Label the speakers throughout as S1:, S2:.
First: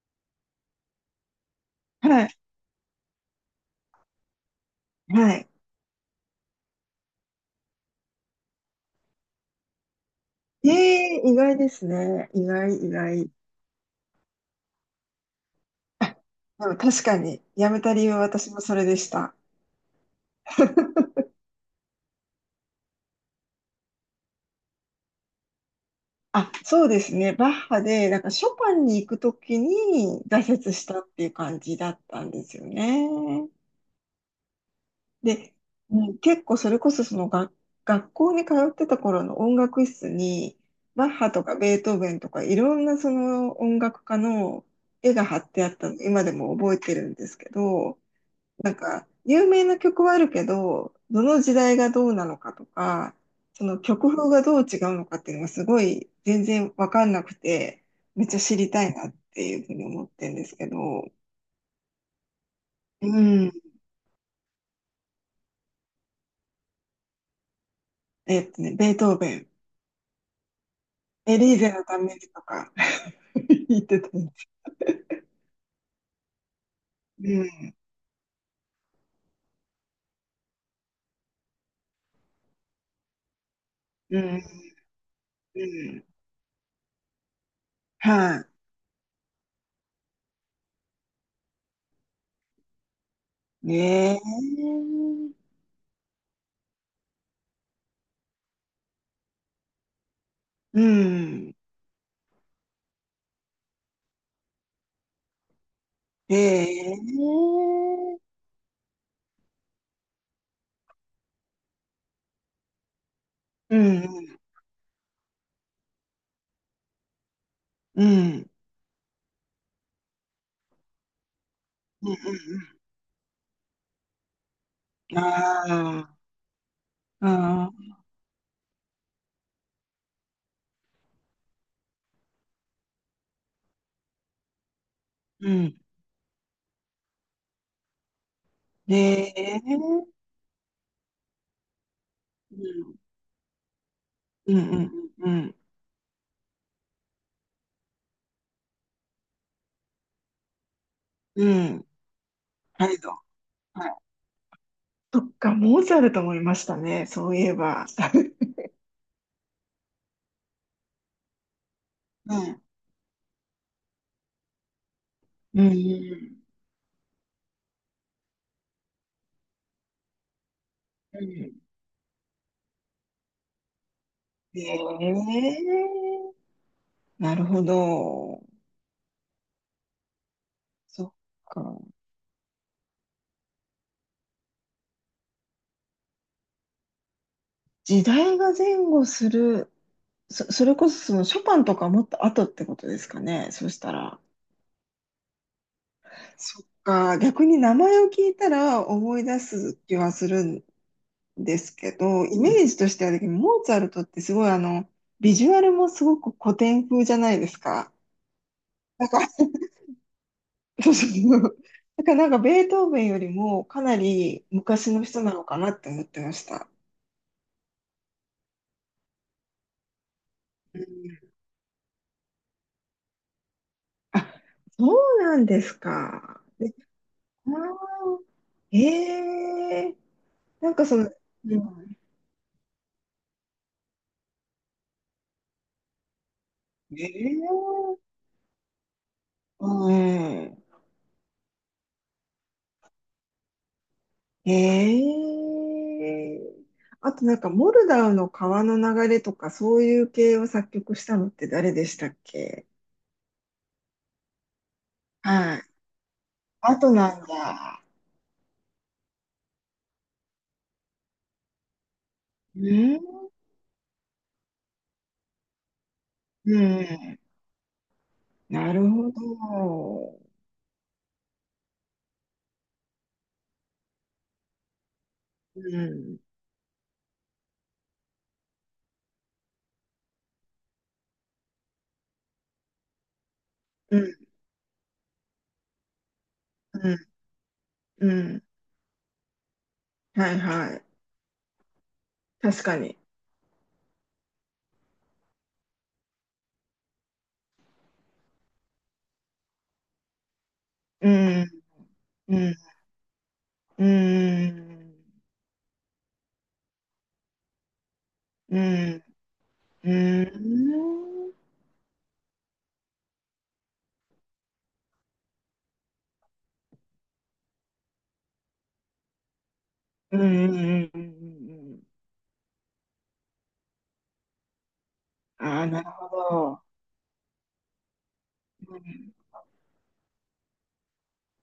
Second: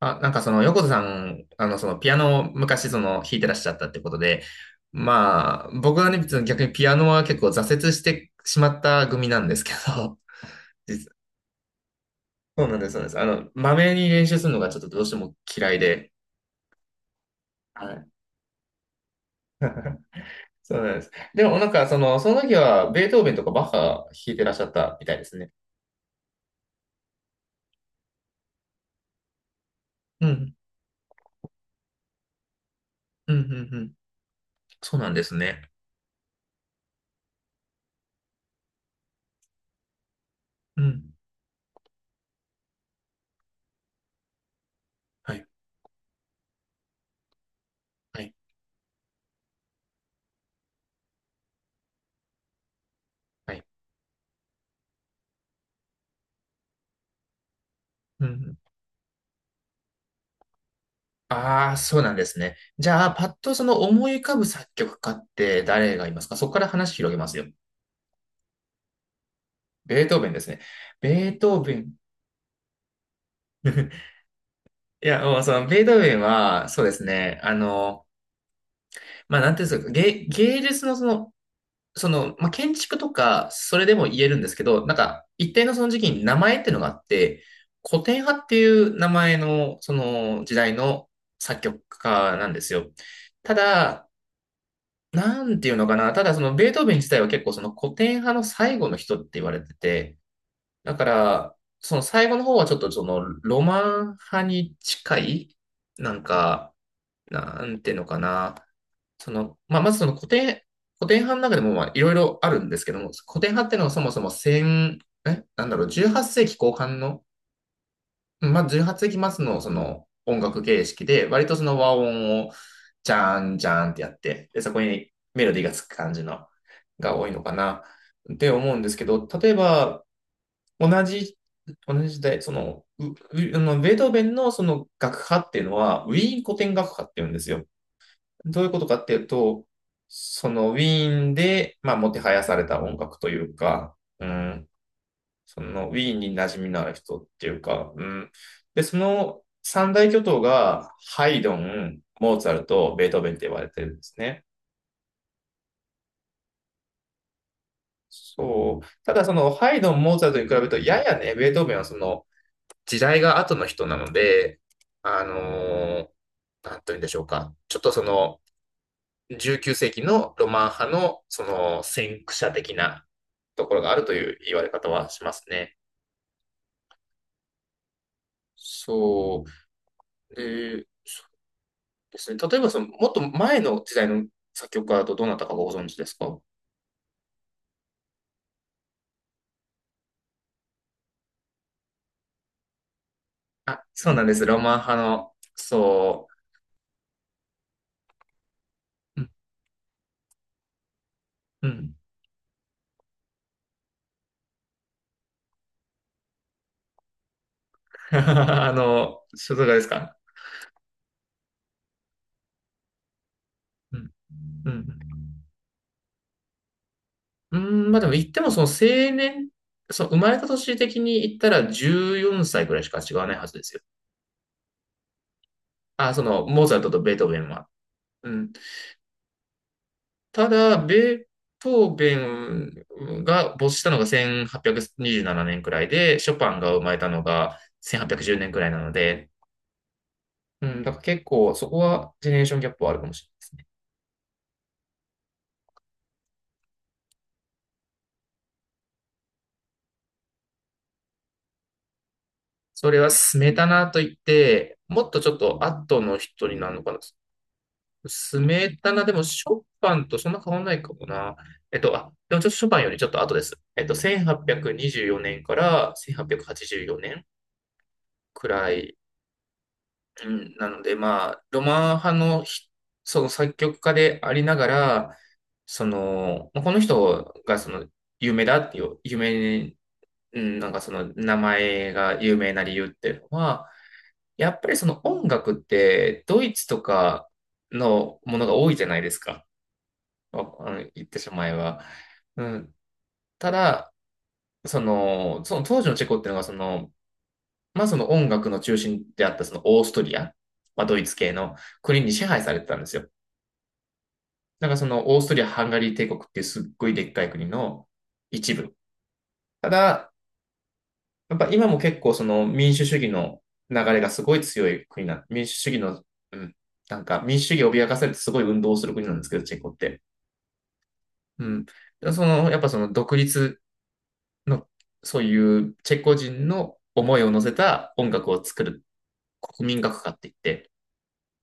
S1: あ、なんかその横田さん、そのピア
S2: はい。
S1: ノを昔その弾いてらっしゃったってことで、
S2: はい。
S1: まあ僕はね、別に逆にピアノは結構挫折してしまった組なんですけど、実
S2: 意外ですね。意
S1: そうな
S2: 外、
S1: んで
S2: 意
S1: す、そうなんです。あ
S2: 外。
S1: の、まめに練習するのがちょっとどうしても嫌い
S2: あ、
S1: で、
S2: でも確かに、やめ
S1: は
S2: た理
S1: い。
S2: 由は私もそれでした。
S1: そうなんです。でもなんかその時はベートーベンとかバッハ弾いてらっしゃったみたいですね。
S2: あ、そうですね。バッハで、なんかショパンに行くときに
S1: うん、
S2: 挫折したっていう感じだったんですよね。
S1: うん、うん、うん。そうなんです
S2: で、
S1: ね。
S2: うん、結構それこそその学校に通ってた頃の音楽室に、
S1: う
S2: バッ
S1: ん。
S2: ハとかベートーベンとかいろんなその音楽家の絵が
S1: は
S2: 貼
S1: い、
S2: ってあったの、今でも覚えてるんですけど、
S1: はい、
S2: なんか、有名な曲はあるけど、どの時代がどうなのかとか、
S1: は
S2: そ
S1: い。
S2: の曲風がどう違うのかっていうのがすごい全然わかんなくて、め
S1: う
S2: っ
S1: ん、う
S2: ちゃ知
S1: ん。
S2: りたいなっていうふうに思ってるんですけど、
S1: ああ、そうなんですね。じゃ
S2: う
S1: あ、パッ
S2: ん。
S1: とその思い浮かぶ作曲家って誰がいますか？そこから話広げますよ。
S2: ベートーベン、
S1: ベートーベンですね。ベ
S2: エ
S1: ー
S2: リ
S1: ト
S2: ー
S1: ー
S2: ゼ
S1: ベ
S2: の
S1: ン。
S2: ためにとか 言って たんです。
S1: いや、もうそのベートーベンは、そうですね。
S2: う
S1: あ
S2: ん、
S1: の、まあ、なんていうんですか、芸術のその、その、まあ、建築とか、それでも
S2: う
S1: 言えるん
S2: ん、
S1: ですけど、なんか、一
S2: う
S1: 定のその時
S2: ん。
S1: 期に名前っていうのがあって、古典派
S2: は
S1: っていう名前の、その時代の作曲家なんですよ。た
S2: い。ね
S1: だ、
S2: え。
S1: なんていうのかな。ただそのベートーベン自体は結構その古典派の最後の人って言われてて、
S2: う
S1: だか
S2: ん。
S1: らその最後の方はちょっとそのロマン派に近い、なん
S2: え
S1: か、
S2: え。
S1: なんていうのかな。その、まあ、まずその古典派の中でもまあいろいろあるんですけども、古典派って
S2: う
S1: いうのは
S2: ん、
S1: そも
S2: う
S1: そも
S2: ん、
S1: 1え、なんだろう、18世紀後半の
S2: うん、うん、
S1: まあ、18世紀末のその音楽形式で、割とその和
S2: う
S1: 音を
S2: ん。
S1: ジャーンジャーンってやって、で、そこに
S2: うん、
S1: メロディ
S2: あ
S1: ーがつく感
S2: あ。
S1: じのが多
S2: あ
S1: いのかな
S2: ー、
S1: って思うんですけど、例えば同じ、同じ時代、その、ううあのベートーベンのその楽派
S2: う
S1: っていうの
S2: ん。
S1: は、ウィーン古典楽派っていうんですよ。どういうこと
S2: え
S1: かっていう
S2: え、
S1: と、
S2: う
S1: そのウィーンで、まあ、もてはやされ
S2: ん、
S1: た音楽というか、う
S2: うん、
S1: ん、
S2: うん、うん、うん。
S1: その、ウィーンに馴染みのある人っていうか、うん。で、その三大巨頭が、ハイ
S2: う
S1: ド
S2: ん。
S1: ン、モーツァル
S2: あ
S1: ト、
S2: れ、
S1: ベートーベンって言われて
S2: はい。
S1: るんですね。
S2: とか、モーツァルトもいましたね、そういえば。
S1: そう。ただ、その、ハイドン、モーツァルトに比べると、ややね、ベートーベンはその、
S2: うん。
S1: 時代が後の人なので、あ
S2: うん、うん、
S1: の
S2: う
S1: なんというんでしょうか。ちょっとその、19世紀のロマン派の、
S2: ん。
S1: その、先駆者的なところがあるという言われ方はします
S2: え
S1: ね。
S2: え、なるほど。
S1: そう。で、
S2: そっか。
S1: ですね。例えばその、もっと前の時代の作曲家だとどなたかご存知ですか？
S2: 時代が前後する、それこそそのショパンとかもっと後ってことですかね、そし
S1: あ、
S2: た
S1: そう
S2: ら。
S1: なんです。ロマン派の、そ
S2: そっか、逆に名前を聞いたら思
S1: う。う
S2: い
S1: ん、
S2: 出す気はするで
S1: う
S2: すけ
S1: ん。
S2: ど、イメージとしてはだけど、モーツァルトってすごいビジュアルもすごく古典風じゃないですか。
S1: あ
S2: なんか、
S1: の、所属ですか？
S2: そうそうそう。だからなんかベートーベンよりもか
S1: う
S2: な
S1: ん、
S2: り
S1: うん。
S2: 昔の人なのかなって思ってました。
S1: うん、まあでも言ってもその青年、そう生まれた年
S2: う
S1: 的に
S2: ん。
S1: 言ったら14歳ぐらいしか違わないはずですよ。
S2: あ、そうなんです
S1: あ、そ
S2: か。
S1: の、モー
S2: で、
S1: ツァルトとベートーベンは。
S2: あ
S1: うん。
S2: ーえ
S1: た
S2: ー、なん
S1: だ、
S2: か
S1: ベ
S2: その、
S1: ー
S2: う
S1: ト
S2: ん、
S1: ーベンが没したのが1827年にじゅうななねんくらいで、ショパンが生まれ
S2: え
S1: たのが
S2: ー、
S1: 1810年じゅうねんくらいなので、
S2: うん、
S1: うん、だから結構そこはジェネレーションギャップはあるかもしれないですね。
S2: ええ、あとなんか、モルダウの川の流れとか、そういう系を作曲したのって誰でしたっけ？
S1: それはスメタナといって、もっとちょっ
S2: はい。
S1: と後の人にな
S2: あ
S1: るの
S2: と
S1: かな。
S2: なんだ。
S1: スメタナでもショパンとそんな変わんないかもな。えっと、あ、でもちょっとショ
S2: う
S1: パンより
S2: ん、
S1: ちょっと後です。えっと、1824年から
S2: う
S1: 1884年はちじゅうよ
S2: ん、
S1: ねんくら
S2: なる
S1: い、
S2: ほど。
S1: うん、なので、まあ、ロマン派のひその作曲家でありながら、
S2: う
S1: そ
S2: ん。
S1: の、まあこの人がその有名だっていう、有名うん、なんかその名前が有名な理由っていうのは、
S2: うん、
S1: やっぱりその音楽ってドイツと
S2: うん、
S1: か
S2: う
S1: のも
S2: ん。
S1: のが多いじゃないですか。
S2: は
S1: あ
S2: い、
S1: あ
S2: は
S1: の
S2: い。
S1: 言ってしまえば。う
S2: 確
S1: ん、
S2: かに。
S1: ただ、その、その当時のチェコっていうのがその、まあその音楽の中心であったそのオーストリア、まあドイ
S2: う
S1: ツ系
S2: ん、
S1: の国に支
S2: う
S1: 配さ
S2: ん、
S1: れてたんですよ。
S2: うん、
S1: なんかそのオーストリア・ハンガリー帝国っていうすっごいでっかい国の一
S2: う
S1: 部。
S2: ん、
S1: た
S2: う
S1: だ、
S2: ん、うん、
S1: やっぱ今も結構その民主主義の流れがすごい強い国な、民主主義の、うん、なんか民主主義を脅かされてすごい運動をする国なんですけど、チェコって。
S2: うん、うん、うん、う
S1: うん。
S2: ん、うん。
S1: その、やっぱその独立の、そうい
S2: ああ、
S1: う
S2: なる
S1: チェ
S2: ほ
S1: コ人
S2: ど。
S1: の思いを乗せた音楽を作
S2: う
S1: る
S2: ん、
S1: 国民楽歌って言って、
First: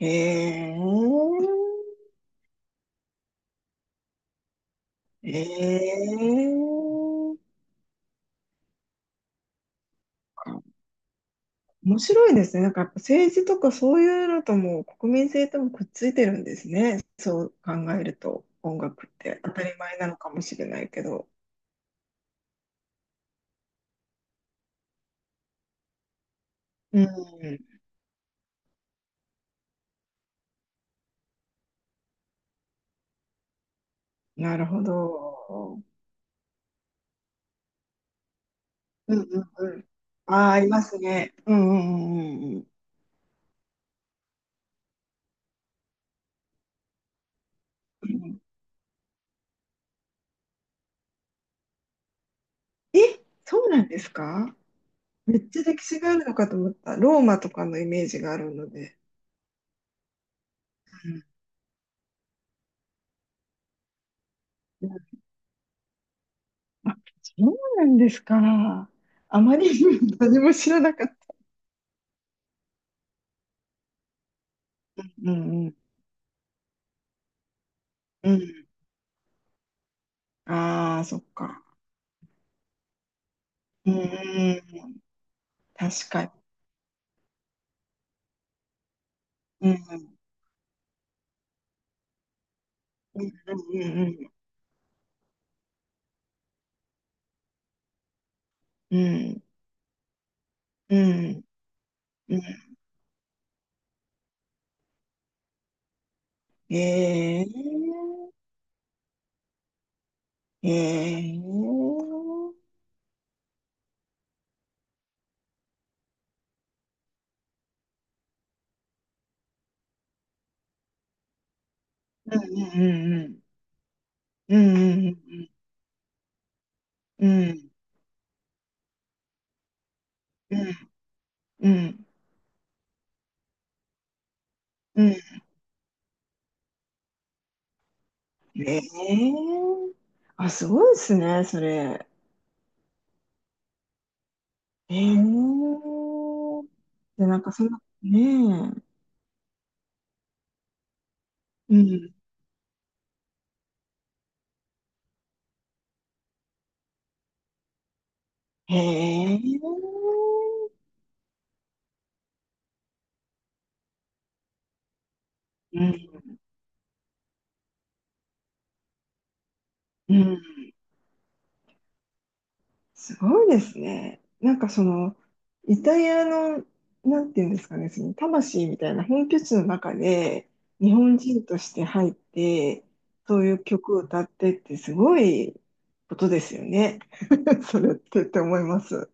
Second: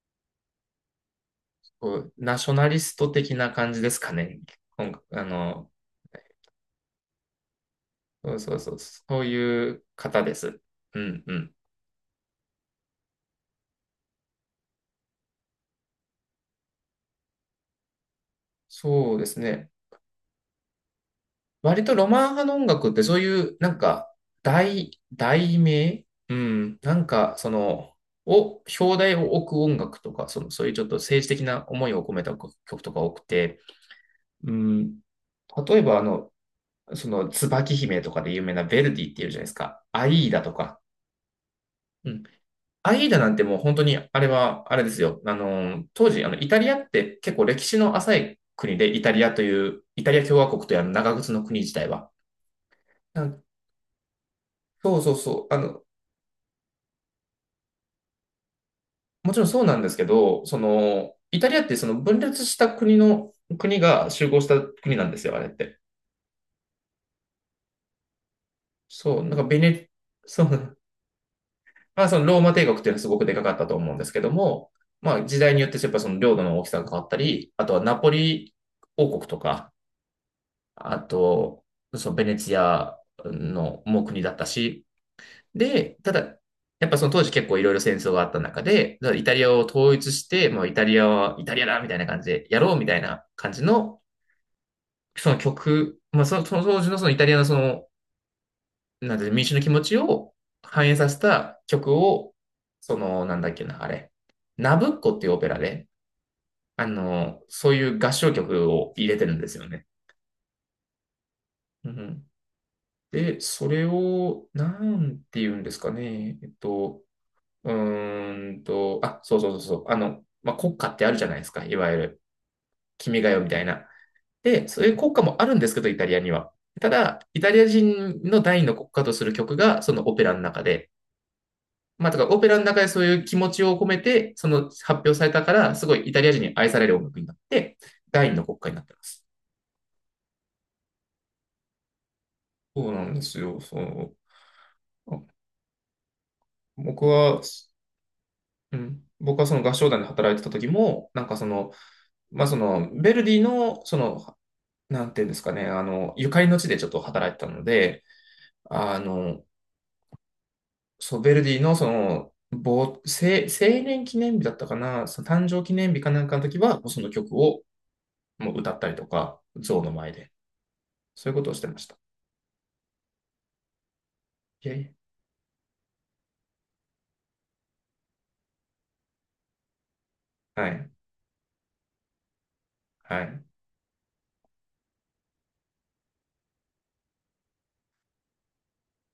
S2: へえ、
S1: こうナショナリスト的な感じですかね。音楽、あ
S2: え
S1: の、
S2: え、
S1: そうそうそう、そういう方です。うんうん。
S2: 面白いですね。なんかやっぱ政治とかそういうのとも国民性ともくっついてるんですね。そう考えると音楽っ
S1: そうです
S2: て当た
S1: ね。
S2: り前なのかもしれないけど。
S1: 割とロマン派の音楽ってそういう、なんか、題名うん。な
S2: う
S1: んか、そ
S2: ん。
S1: の、を、表題を置く音楽とか、その、そういうちょっと政治的な思いを込めた曲とか多くて、う
S2: なるほ
S1: ん。例え
S2: ど。
S1: ば、あの、その、椿姫とかで有名なヴェルディっ
S2: うん、
S1: ていうじ
S2: う
S1: ゃないで
S2: ん、
S1: す
S2: う
S1: か。
S2: ん。
S1: アイーダ
S2: あ
S1: と
S2: あ、あり
S1: か。
S2: ますね。うん、う
S1: う
S2: ん、う
S1: ん。
S2: ん、うん、
S1: アイーダなんてもう本当に、あれは、あれですよ。あの、当時、あの、イタリアって結構歴史の
S2: う
S1: 浅い
S2: ん。
S1: 国で、イタリアという、イタリア共和国というあの長靴の国自体は。
S2: え、そうなんですか？
S1: そうそう
S2: め
S1: そ
S2: っ
S1: う。あ
S2: ちゃ
S1: の、
S2: 歴史があるのかと思った。ローマとかのイメージがあるので。
S1: もちろんそうなんですけど、その、イタリアってその分裂した国の、国が集合した国なんですよ、あれって。
S2: あ、そうなんですか。
S1: そう、なん
S2: あ
S1: か
S2: ま
S1: ベ
S2: り
S1: ネ、
S2: 何
S1: そ
S2: も知
S1: う、
S2: らなかった。
S1: まあそのローマ帝国っていうのはすごくでかかったと思うんですけども、まあ
S2: う
S1: 時代に
S2: ん、
S1: よ
S2: う
S1: っ
S2: ん。
S1: てやっぱその領土の大きさが変わったり、あとはナポ
S2: う
S1: リ
S2: ん。
S1: 王国とか、
S2: あ
S1: あ
S2: あ、そっか。
S1: と、そのベネツィアの
S2: うん、
S1: も
S2: う
S1: う国だった
S2: ん。
S1: し、で、
S2: 確
S1: た
S2: かに。
S1: だ、やっぱその当時結構いろいろ戦争があった中で、だからイタリアを
S2: う
S1: 統一
S2: ん、
S1: して、もうイタリアはイタリアだみたいな感じでやろうみたい
S2: う
S1: な感じの、
S2: ん。
S1: その曲、まあその、その当時のそのイタリアのその、
S2: う
S1: なんていうの
S2: ん、
S1: 民主の気持ちを反映
S2: う
S1: させ
S2: ん、うん。
S1: た曲を、
S2: うん。うん、うん。
S1: その、なんだっけな、あれ、ナブッコっていうオペラで、
S2: え
S1: あの、そういう
S2: え、
S1: 合唱曲を入れてるんですよね。
S2: ええ、
S1: うん、
S2: うん、
S1: で、それを、なんて言うんですかね、あ、そうそうそうそう。あの、まあ、国歌ってあるじゃないですか。いわゆる、
S2: うん、うん、
S1: 君
S2: う
S1: が
S2: ん。
S1: 代みたいな。
S2: う
S1: で、そういう
S2: ん、
S1: 国
S2: う
S1: 歌もあ
S2: ん、
S1: るんですけど、イタリアには。ただ、
S2: う
S1: イ
S2: ん、
S1: タ
S2: う
S1: リア
S2: ん。
S1: 人の第二の国歌とする曲が、そのオペラの
S2: う
S1: 中
S2: ん、
S1: で。
S2: うん、うん。
S1: まあ、だからオペラの中でそういう気持ちを込めて、その発
S2: う
S1: 表
S2: ん、
S1: されたから、すごいイタリア人に愛される音楽になって、第二の国歌
S2: ええ、
S1: になってます。
S2: あ、すごいですね、それ。
S1: そうなんですよ、そう。あ
S2: ええ、
S1: 僕
S2: で、な
S1: は、
S2: んかそんな、ね
S1: う
S2: え。
S1: ん、僕はその合唱団で働いてた時も、なんかその、
S2: うん。
S1: まあ、その、ヴェルディの、その、なんていうんですかね、あの、ゆかりの地でちょっと働いてたので、
S2: へ
S1: あ
S2: え。
S1: の、そう、ヴェルディのその、成年記念日だったかな、その誕生記
S2: う
S1: 念日
S2: ん。
S1: かなんかの時は、その曲をもう歌ったりとか、像の前
S2: う
S1: で、
S2: ん。
S1: そういうことをしてました。
S2: すごいですね。なん
S1: い
S2: か
S1: やい
S2: そ
S1: や、
S2: の、イタリアの、なんていうんですかね、その魂みたいな本拠地の中で、
S1: はい、
S2: 日本人として入って、
S1: は
S2: そ
S1: い。
S2: ういう曲を歌ってってすごいことですよね。それってって思います。す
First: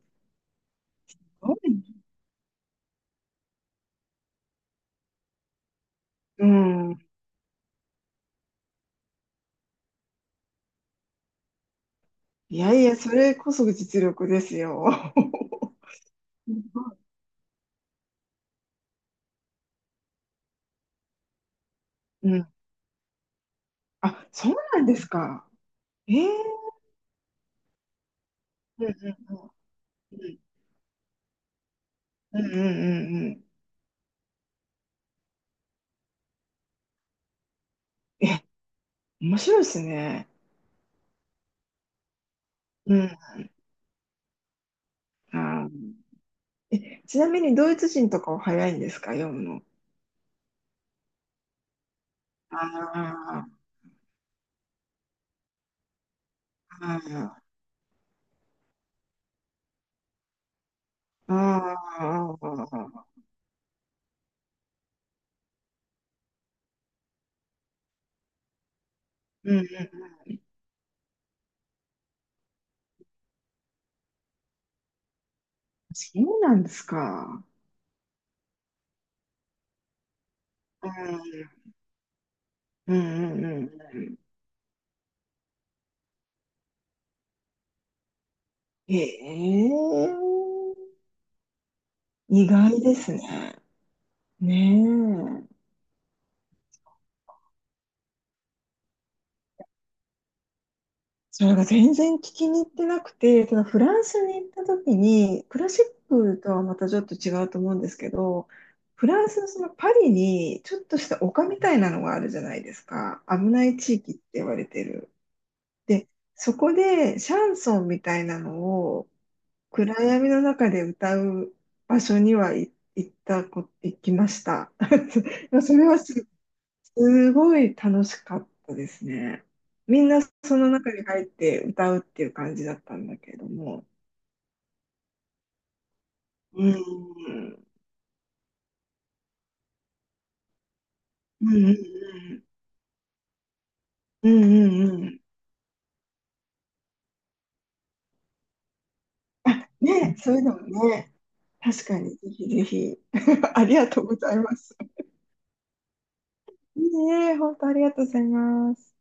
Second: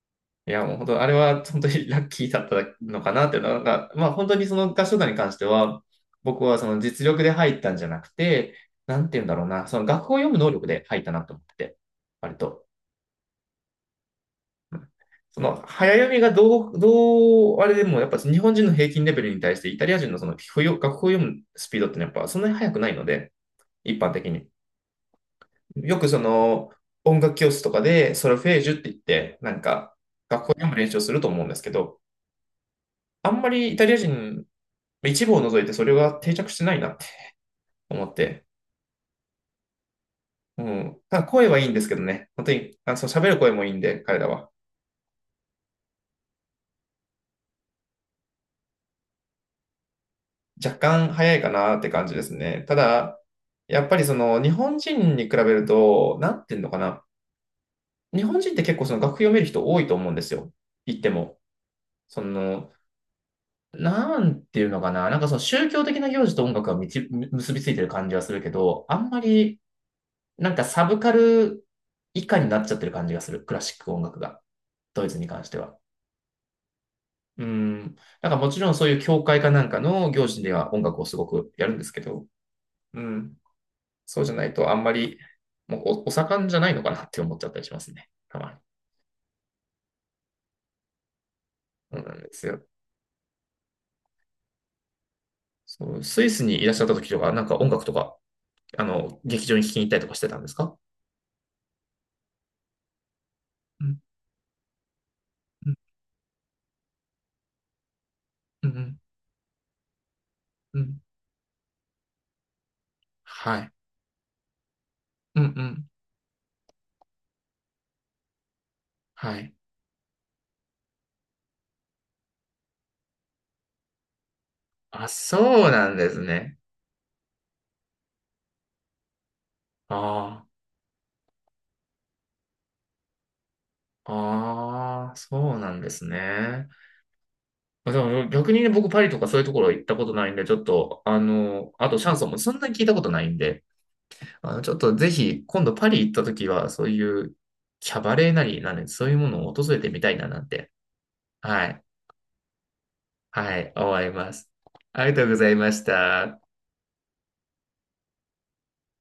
S1: いや、もう本当、あれは
S2: ごい。
S1: 本当にラッキーだったのかなっていうのが、まあ本当にその合唱団に関しては、僕
S2: う
S1: はその
S2: ん。
S1: 実力で入ったんじゃなくて、なんていうんだろうな、その楽譜を読む能力で入ったなと思ってて、割
S2: い
S1: と。
S2: やいや、それこそ実力ですよ。
S1: その
S2: すご
S1: 早読みが
S2: い。
S1: どう、どう、あれでもやっぱ日本人の平均レベルに対してイタリア人のその不要楽譜を読むスピードってのはやっぱ
S2: う
S1: そん
S2: ん。
S1: なに速くないので、一般
S2: あ、
S1: 的に。
S2: そうなんですか。
S1: よくそ
S2: ええ、
S1: の音楽教室とかでソルフェージュっ
S2: うん、
S1: て
S2: う
S1: 言
S2: ん、
S1: っ
S2: う
S1: て、
S2: ん。
S1: なんか
S2: うん、
S1: 学校読む練習をすると思うんですけど、
S2: うん、うん、うん、
S1: あ
S2: う
S1: ん
S2: ん。
S1: まりイタリア人、一部を除いてそれが定着してないなって思っ
S2: え、
S1: て、
S2: 面白いですね。
S1: うん。ただ声はいいんですけどね。本当に、
S2: う
S1: あ、そう
S2: ん。
S1: 喋る声もいいんで、彼らは。
S2: あー、え、ちなみにドイツ人とかは早いんですか、読むの。
S1: 若干早いかなって感じですね。ただ、
S2: ああ、
S1: やっぱりその日本人に比べると、なんていうのかな。
S2: あ
S1: 日本人って結構その楽譜読める人多いと思うんですよ。言って
S2: あ、
S1: も。そ
S2: あ
S1: の、
S2: あ、
S1: なんていうのかな。なんかその宗教的な行事と音楽がみち結びついてる感じはするけど、あんま
S2: うん、
S1: り
S2: うん、
S1: なんかサブカル以下になっちゃってる感じがする。クラシック音楽が。ドイツに関しては。
S2: そうなんですか。
S1: うん。なんかもちろんそういう教会かなんかの行事では音
S2: う
S1: 楽をすごく
S2: ん、
S1: やるんですけど。
S2: うん、
S1: うん。
S2: うん、うん。
S1: そうじゃないとあんまり、もうおお盛んじゃないのかなって思っちゃったりしますね。たまに。
S2: ええ、
S1: そうなんです
S2: 意
S1: よ。
S2: 外ですね。ねえ。
S1: そう、スイスにいらっしゃった時とか、なんか音楽とか、あの、劇場に聴きに行ったりとかしてたんですか？
S2: それが全然聞きに行ってなくて、そのフ
S1: う
S2: ラ
S1: ん
S2: ンスに行った時に、クラ
S1: うん
S2: シックとはまたちょっと違うと思うんですけど、
S1: うんうん。
S2: フランスのそのパリにちょっとした丘みたいなのがあるじゃないですか。危
S1: は
S2: な
S1: い。
S2: い地域って言われてる。
S1: うんうん。
S2: で、そこでシャンソンみたいなのを
S1: はい。
S2: 暗闇の中で歌う場所に、はい、行きました。
S1: あ、そう
S2: それ
S1: なん
S2: は
S1: ですね。
S2: すごい楽しかったですね。みんなそ
S1: あ
S2: の中に入って歌うっていう感じだったんだけれども。
S1: あ、ああ、そうなんです
S2: う
S1: ね。
S2: ん。
S1: でも逆にね、僕パリとかそういうところ行ったことないんで、ちょっと、あ
S2: うん、うん、う
S1: の、あとシャンソンも
S2: ん。
S1: そんなに聞いたことないんで、
S2: うん、
S1: あの、
S2: う
S1: ちょっと
S2: ん、う
S1: ぜ
S2: ん。
S1: ひ、今度パリ行った時は、そういうキャバレーなり、なんで、そういうものを
S2: あ、
S1: 訪れてみた
S2: ね、
S1: いな
S2: そうい
S1: な
S2: う
S1: ん
S2: の
S1: て、
S2: もね、
S1: はい、
S2: 確かにぜひぜひ。
S1: は
S2: あ
S1: い、
S2: りが
S1: 思
S2: とう
S1: い
S2: ご
S1: ま
S2: ざい
S1: す。
S2: ます。
S1: ありがとうございました。
S2: いいね、本当ありがとうございます。